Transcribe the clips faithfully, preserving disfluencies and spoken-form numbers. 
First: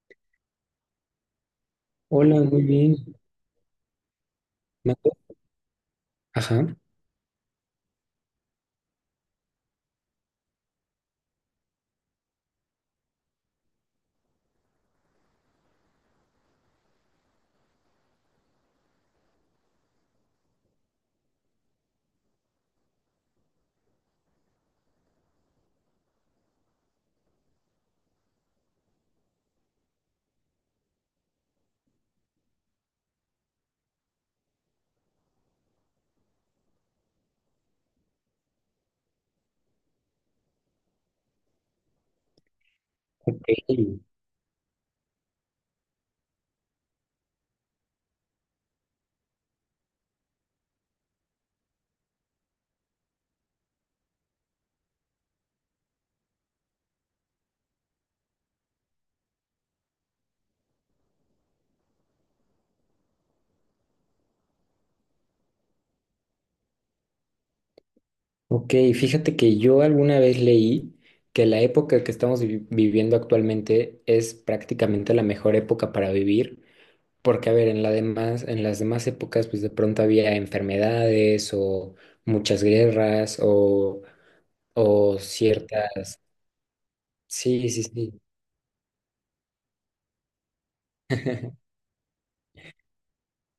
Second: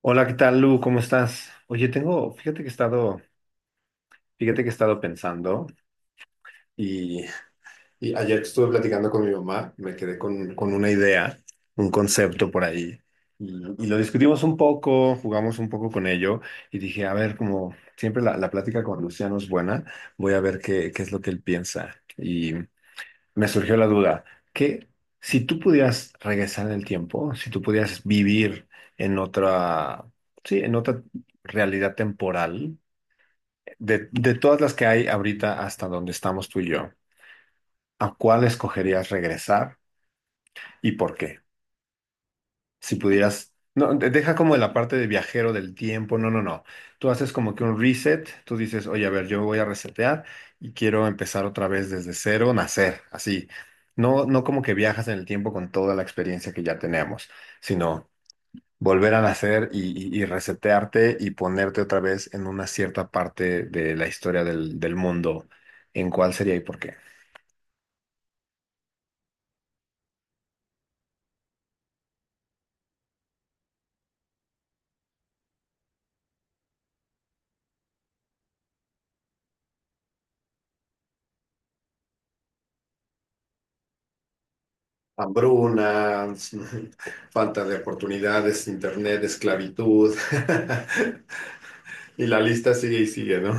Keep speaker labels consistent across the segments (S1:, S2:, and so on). S1: Hola, ¿qué tal, Lu? ¿Cómo estás? Oye, tengo,
S2: Hola,
S1: fíjate
S2: muy
S1: que he
S2: bien.
S1: estado, fíjate que he
S2: Me
S1: estado pensando
S2: Ajá,
S1: y, y ayer estuve platicando con mi mamá, me quedé con, con una idea, un concepto por ahí y, y lo discutimos un poco, jugamos un poco con ello y dije, a ver, como siempre la, la plática con Luciano es buena, voy a ver qué, qué es lo que él piensa. Me surgió la duda, que si tú pudieras regresar en el tiempo, si tú pudieras vivir en otra, sí, en otra realidad temporal, de, de todas las que hay ahorita hasta donde estamos tú y yo, ¿a cuál escogerías regresar y por qué? Si
S2: ok.
S1: pudieras, no, de- deja como la parte de viajero del tiempo, no, no, no. Tú haces como que un reset, tú dices, oye, a ver, yo voy a resetear y quiero empezar otra vez desde cero, nacer, así. No, no como que viajas en el tiempo con toda la experiencia que ya tenemos, sino volver a nacer y, y- y resetearte y ponerte otra vez en una cierta parte de la historia del, del mundo, en cuál sería y por qué.
S2: Ok, fíjate que yo alguna vez leí que la época que estamos vi- viviendo actualmente es prácticamente la mejor época para vivir, porque a ver, en la demás, en las demás épocas pues de pronto había enfermedades o muchas guerras o, o ciertas.
S1: Hambruna, falta
S2: Sí,
S1: de
S2: sí, sí.
S1: oportunidades, internet, esclavitud. Y la lista sigue y sigue, ¿no?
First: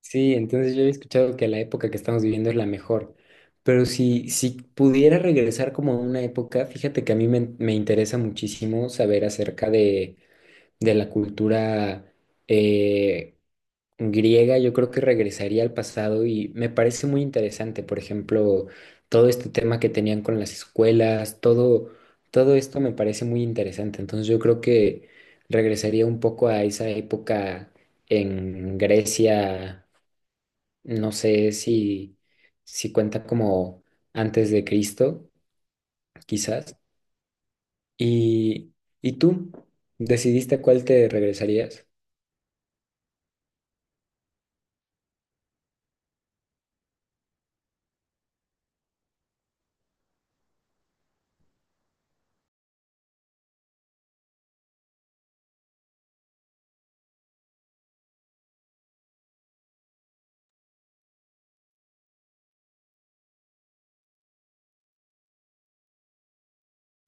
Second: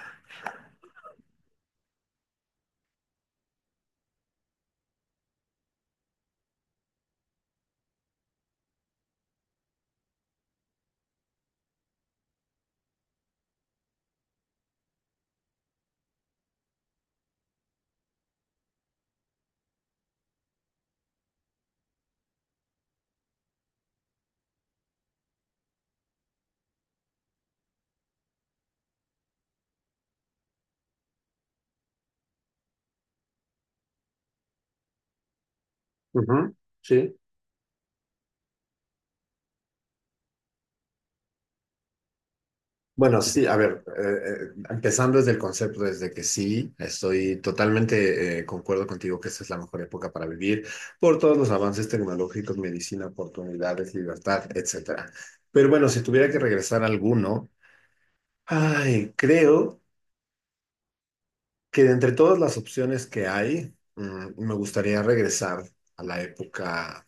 S2: Sí, entonces yo he escuchado que la época que estamos viviendo es la mejor, pero si, si pudiera regresar como a una época, fíjate que a mí me, me interesa muchísimo saber acerca de, de la cultura eh, griega. Yo creo que regresaría al pasado y me parece muy interesante, por ejemplo, todo este tema que tenían con las escuelas, todo, todo esto me parece muy interesante. Entonces yo creo que regresaría un poco a esa época en Grecia, no sé si, si cuenta como antes de Cristo,
S1: Ujú.
S2: quizás.
S1: Sí.
S2: ¿Y, y tú decidiste a cuál te regresarías?
S1: Bueno, sí, a ver, eh, eh, empezando desde el concepto, desde que sí, estoy totalmente eh, concuerdo contigo que esta es la mejor época para vivir por todos los avances tecnológicos, medicina, oportunidades, libertad, etcétera. Pero bueno, si tuviera que regresar a alguno, ay, creo que de entre todas las opciones que hay, mm, me gustaría regresar a la época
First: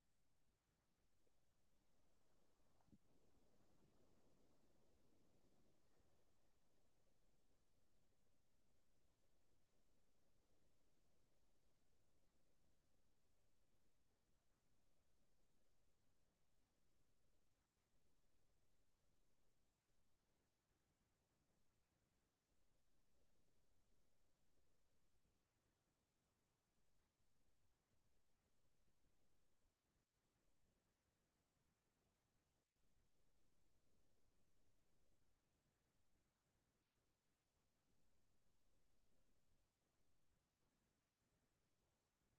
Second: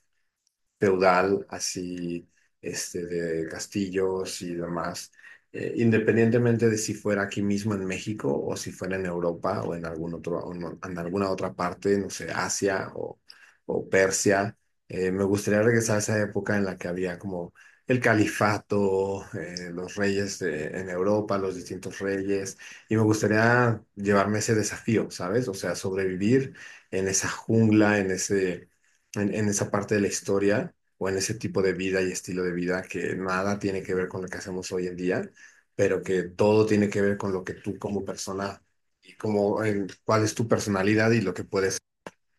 S1: feudal, así, este, de castillos y demás, eh, independientemente de si fuera aquí mismo en México o si fuera en Europa o en algún otro, o en, en alguna otra parte, no sé, Asia o, o Persia. Eh, me gustaría regresar a esa época en la que había como el califato, eh, los reyes de- en Europa, los distintos reyes, y me gustaría llevarme ese desafío, ¿sabes? O sea, sobrevivir en esa jungla, en ese, en, en esa parte de la historia o en ese tipo de vida y estilo de vida que nada tiene que ver con lo que hacemos hoy en día, pero que todo tiene que ver con lo que tú como persona y como en, cuál es tu personalidad y lo que puedes.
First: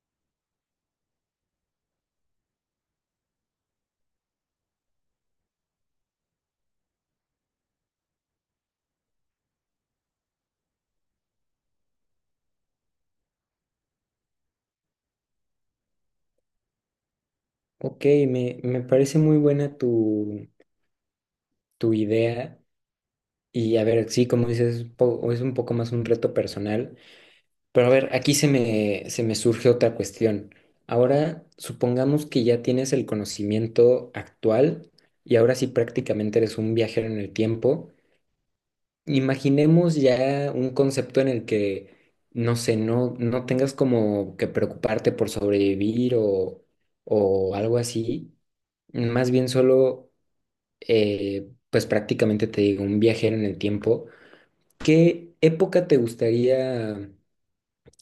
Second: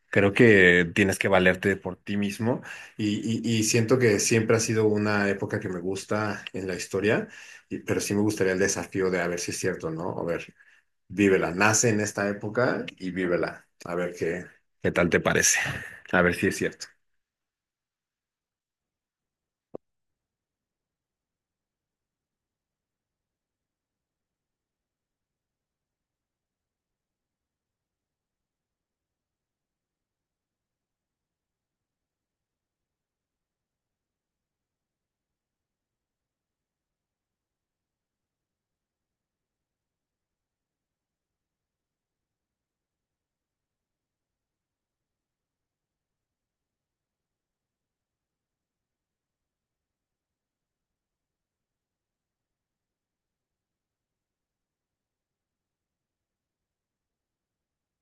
S1: Creo que tienes que valerte por ti mismo y, y, y siento que siempre ha sido una época que me gusta en la historia, y- pero sí me gustaría el desafío de a ver si es cierto, ¿no? A ver, vívela, nace en esta época y vívela, a ver qué, qué tal te parece, a ver si es cierto.
S2: Ok, me, me parece muy buena tu, tu idea. Y a ver, sí, como dices, es un po- es un poco más un reto personal. Pero a ver, aquí se me, se me surge otra cuestión. Ahora, supongamos que ya tienes el conocimiento actual y ahora sí prácticamente eres un viajero en el tiempo. Imaginemos ya un concepto en el que, no sé, no, no tengas como que preocuparte por sobrevivir o, o algo así. Más bien solo, eh, pues prácticamente te digo, un viajero en el tiempo. ¿Qué época te gustaría,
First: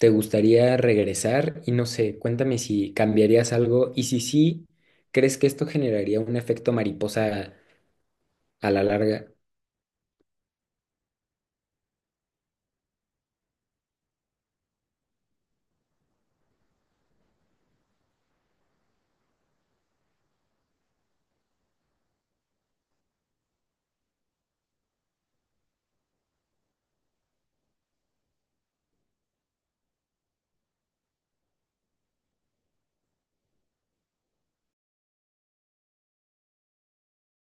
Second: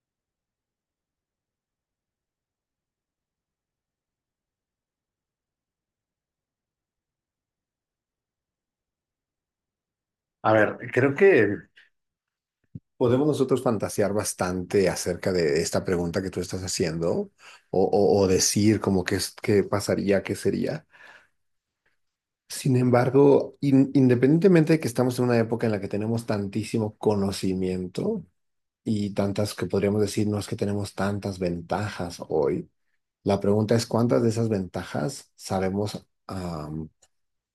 S2: te gustaría regresar? Y no sé, cuéntame si cambiarías algo y si sí, ¿crees que esto generaría un efecto mariposa a la larga?
S1: A ver, creo que podemos nosotros fantasear bastante acerca de esta pregunta que tú estás haciendo o, o- o decir como que es, qué pasaría, qué sería. Sin embargo, in- independientemente de que estamos en una época en la que tenemos tantísimo conocimiento y tantas que podríamos decir, no es que tenemos tantas ventajas hoy, la pregunta es cuántas de esas ventajas sabemos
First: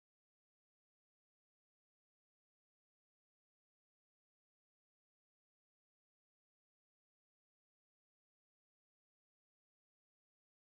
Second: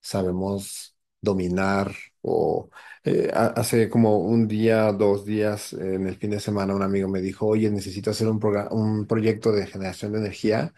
S1: sabemos dominar o, eh, ha- hace como un día, dos días, eh, en el fin de semana un amigo me dijo, oye, necesito hacer un, progra- un proyecto de generación de energía,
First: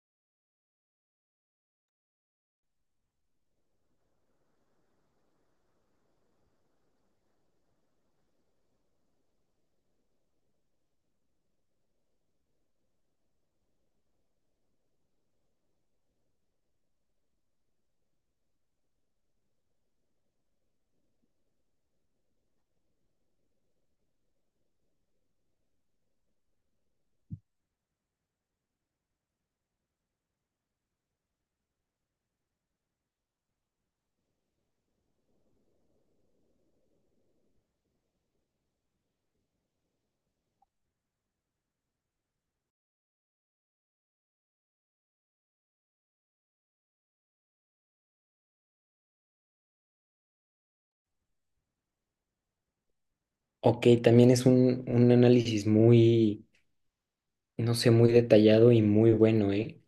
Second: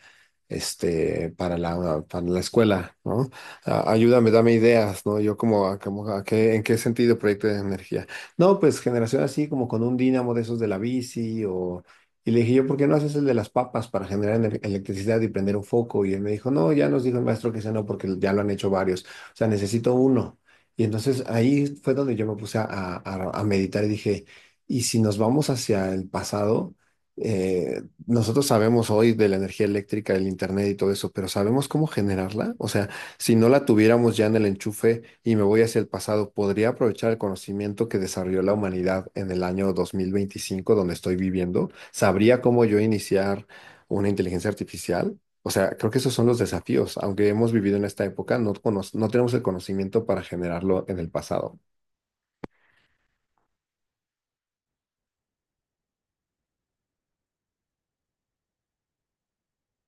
S1: este, para la, para la escuela, ¿no? A- Ayúdame, dame ideas, ¿no? Yo como, a- como a qué, ¿en qué sentido proyecto de energía? No, pues generación así como con un dínamo de esos de la bici o... Y le dije yo, ¿por qué no haces el de las papas para generar ener- electricidad y prender un foco? Y él me dijo, no, ya nos dijo el maestro que ese no, porque ya lo han hecho varios. O sea, necesito uno. Y entonces ahí fue donde yo me puse a, a- a meditar y dije, ¿y si nos vamos hacia el pasado? Eh, nosotros sabemos hoy de la energía eléctrica, el internet y todo eso, pero ¿sabemos cómo generarla? O sea, si no la tuviéramos ya en el enchufe y me voy hacia el pasado, ¿podría aprovechar el conocimiento que desarrolló la humanidad en el año dos mil veinticinco, donde estoy viviendo? ¿Sabría cómo yo iniciar una inteligencia artificial? O sea, creo que esos son los desafíos. Aunque hemos vivido en esta época, no, cono- no tenemos el conocimiento para generarlo en el pasado.
S2: Ok, también es un, un análisis muy no sé, muy detallado y muy bueno, ¿eh?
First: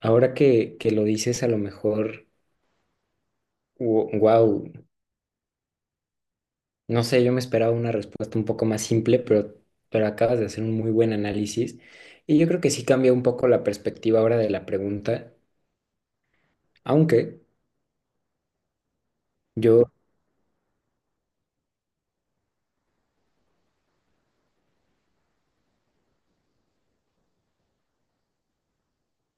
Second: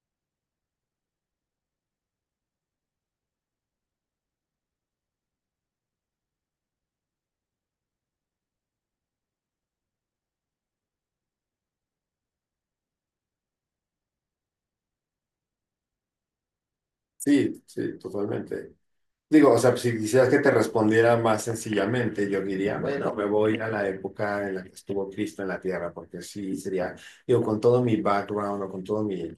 S2: Ahora que, que lo dices, a lo mejor, wow, no sé, yo me esperaba una respuesta un poco más simple, pero, pero acabas de hacer un muy buen análisis y yo creo que sí cambia un poco la perspectiva ahora de la pregunta, aunque
S1: Sí, sí, totalmente. Digo, o sea,
S2: yo,
S1: si quisieras que te respondiera más sencillamente, yo diría, bueno, me voy a la época en la que estuvo Cristo en la tierra, porque sí sería, digo, con todo mi background o con todo mi,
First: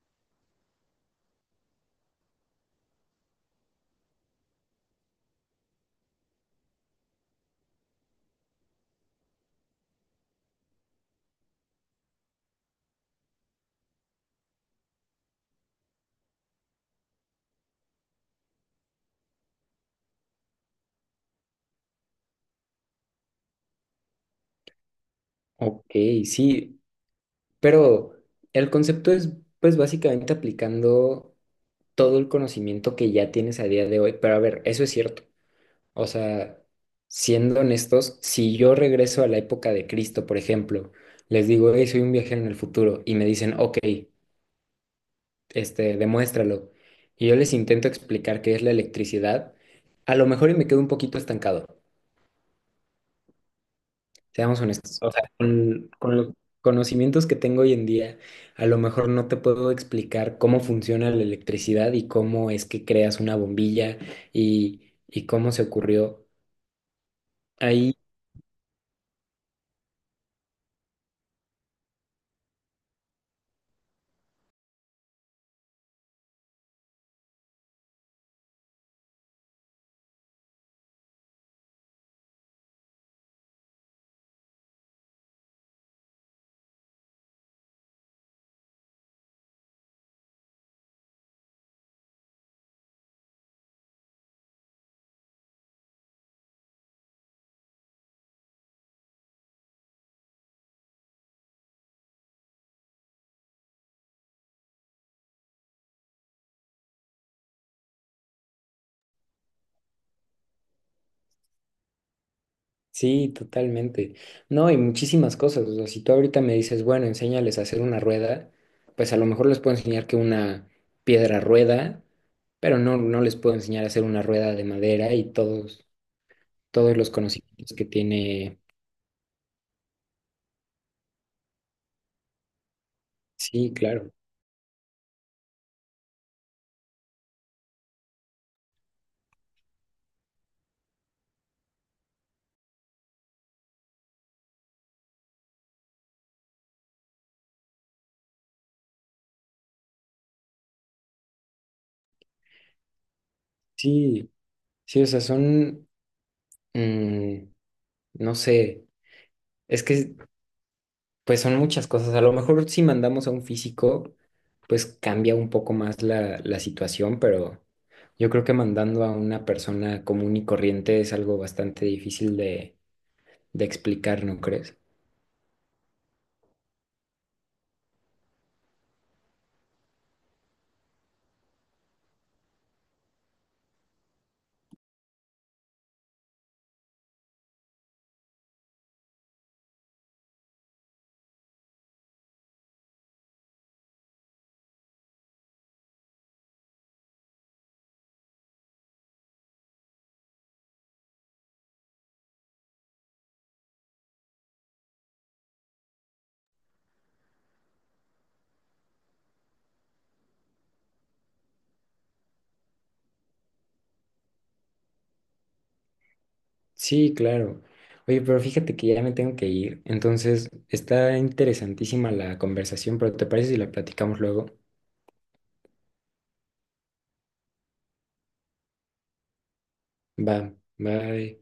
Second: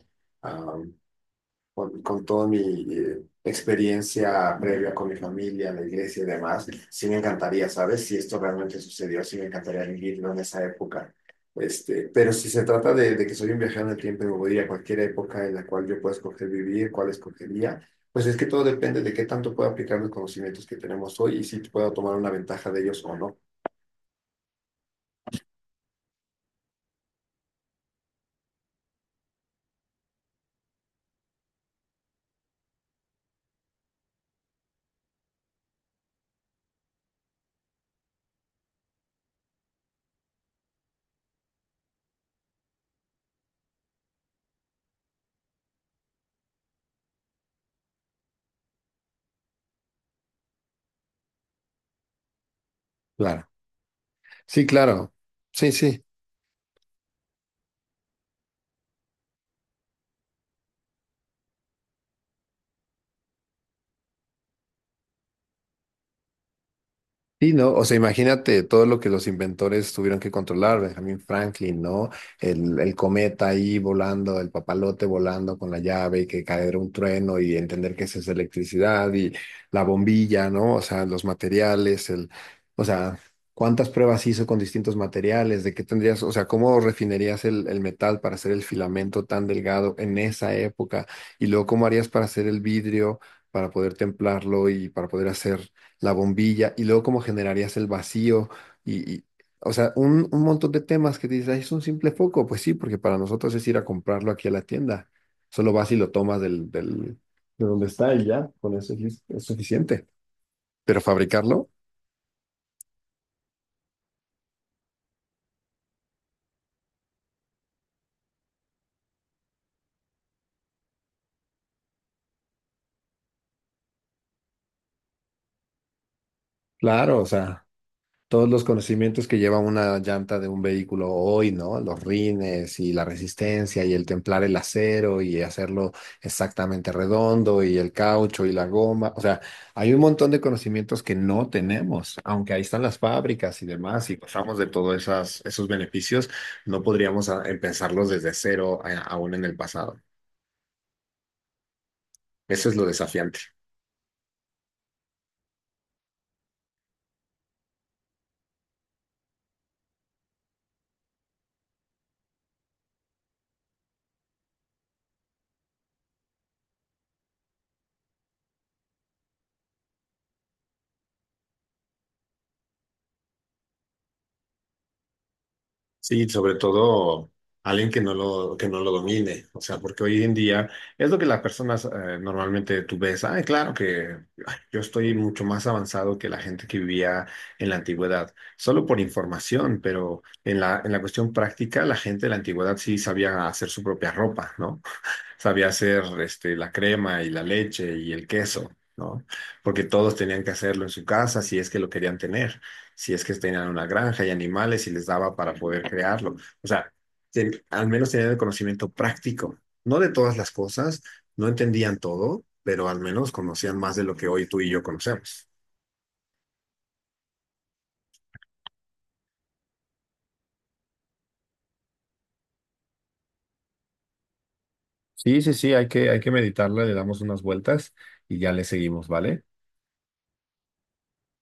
S1: con, con toda mi eh, experiencia previa con mi familia, la iglesia y demás, sí me encantaría, ¿sabes? Si esto realmente sucedió, sí me encantaría vivirlo en esa época. Este, pero si se trata de, de que soy un viajero en el tiempo y me voy a ir a cualquier época en la cual yo pueda escoger vivir, cuál escogería, pues es que todo depende de qué tanto pueda aplicar los conocimientos que tenemos hoy y si puedo tomar una ventaja de ellos o no.
S2: ok, sí, pero el concepto es pues básicamente aplicando todo el conocimiento que ya tienes a día de hoy, pero a ver, eso es cierto. O sea, siendo honestos, si yo regreso a la época de Cristo, por ejemplo, les digo, hey, soy un viajero en el futuro, y me dicen, ok, este, demuéstralo. Y yo les intento explicar qué es la electricidad, a lo mejor y me quedo un poquito estancado,
S1: Claro.
S2: seamos
S1: Sí,
S2: honestos. O
S1: claro.
S2: sea,
S1: Sí,
S2: con,
S1: sí.
S2: con los conocimientos que tengo hoy en día, a lo mejor no te puedo explicar cómo funciona la electricidad y cómo es que creas una bombilla y, y cómo se ocurrió.
S1: Sí, ¿no? O sea, imagínate todo lo que los inventores tuvieron que controlar, Benjamin Franklin, ¿no? El, el cometa ahí volando, el papalote volando con la llave, que caer un trueno y entender que esa es electricidad y la bombilla, ¿no? O sea, los materiales, el, o sea, cuántas pruebas hizo con distintos materiales, de qué tendrías, o sea, cómo refinerías el, el metal para hacer el filamento tan delgado en esa época y luego cómo harías para hacer el vidrio, para poder templarlo y para poder hacer la bombilla y luego cómo generarías el vacío y, y- o sea, un, un montón de temas que dices, "Ay, es un simple foco, pues sí, porque para nosotros es ir a comprarlo aquí a la tienda, solo vas y lo tomas del, del, de donde está y ya, con eso es, es suficiente, pero fabricarlo,
S2: Sí, totalmente. No, y muchísimas cosas. O sea, si tú ahorita me dices, bueno, enséñales a hacer una rueda, pues a lo mejor les puedo enseñar que una piedra rueda, pero no, no les puedo enseñar a hacer una rueda de madera y todos, todos los
S1: claro, o sea,
S2: conocimientos que
S1: todos
S2: tiene.
S1: los conocimientos que lleva una llanta de un vehículo hoy, ¿no? Los rines y la
S2: Sí,
S1: resistencia y el
S2: claro.
S1: templar el acero y hacerlo exactamente redondo y el caucho y la goma. O sea, hay un montón de conocimientos que no tenemos, aunque ahí están las fábricas y demás y pasamos de todos esas, esos beneficios, no podríamos ah, empezarlos desde cero, eh, aún en el pasado. Eso es lo desafiante.
S2: Sí, sí, o sea, son, mm, no sé, es que pues son muchas cosas. A lo mejor si mandamos a un físico, pues cambia un poco más la, la situación, pero yo creo que mandando a una persona común y corriente es algo bastante difícil de, de explicar, ¿no crees?
S1: Sí, sobre todo alguien que no lo, que no lo domine, o sea, porque hoy en día es lo que las personas eh, normalmente tú ves, ay, claro que ay, yo estoy mucho más avanzado que la gente que vivía en la antigüedad, solo por información, pero en la, en la cuestión práctica, la gente de la antigüedad sí sabía hacer su propia ropa, ¿no? Sabía hacer este, la crema y la leche y el queso, ¿no? Porque todos tenían que hacerlo en su casa si es que lo querían tener, si es que tenían una granja y animales y les daba para poder crearlo. O sea, ten- al menos tenían el conocimiento práctico, no de todas las cosas, no entendían todo, pero al menos conocían más de lo que hoy tú y yo conocemos.
S2: Sí, claro. Oye, pero fíjate que ya me tengo que ir. Entonces, está interesantísima la conversación, pero ¿te parece si la platicamos luego?
S1: Sí, sí, sí, hay que, hay que meditarla, le damos unas vueltas y ya le seguimos, ¿vale?
S2: Va, bye.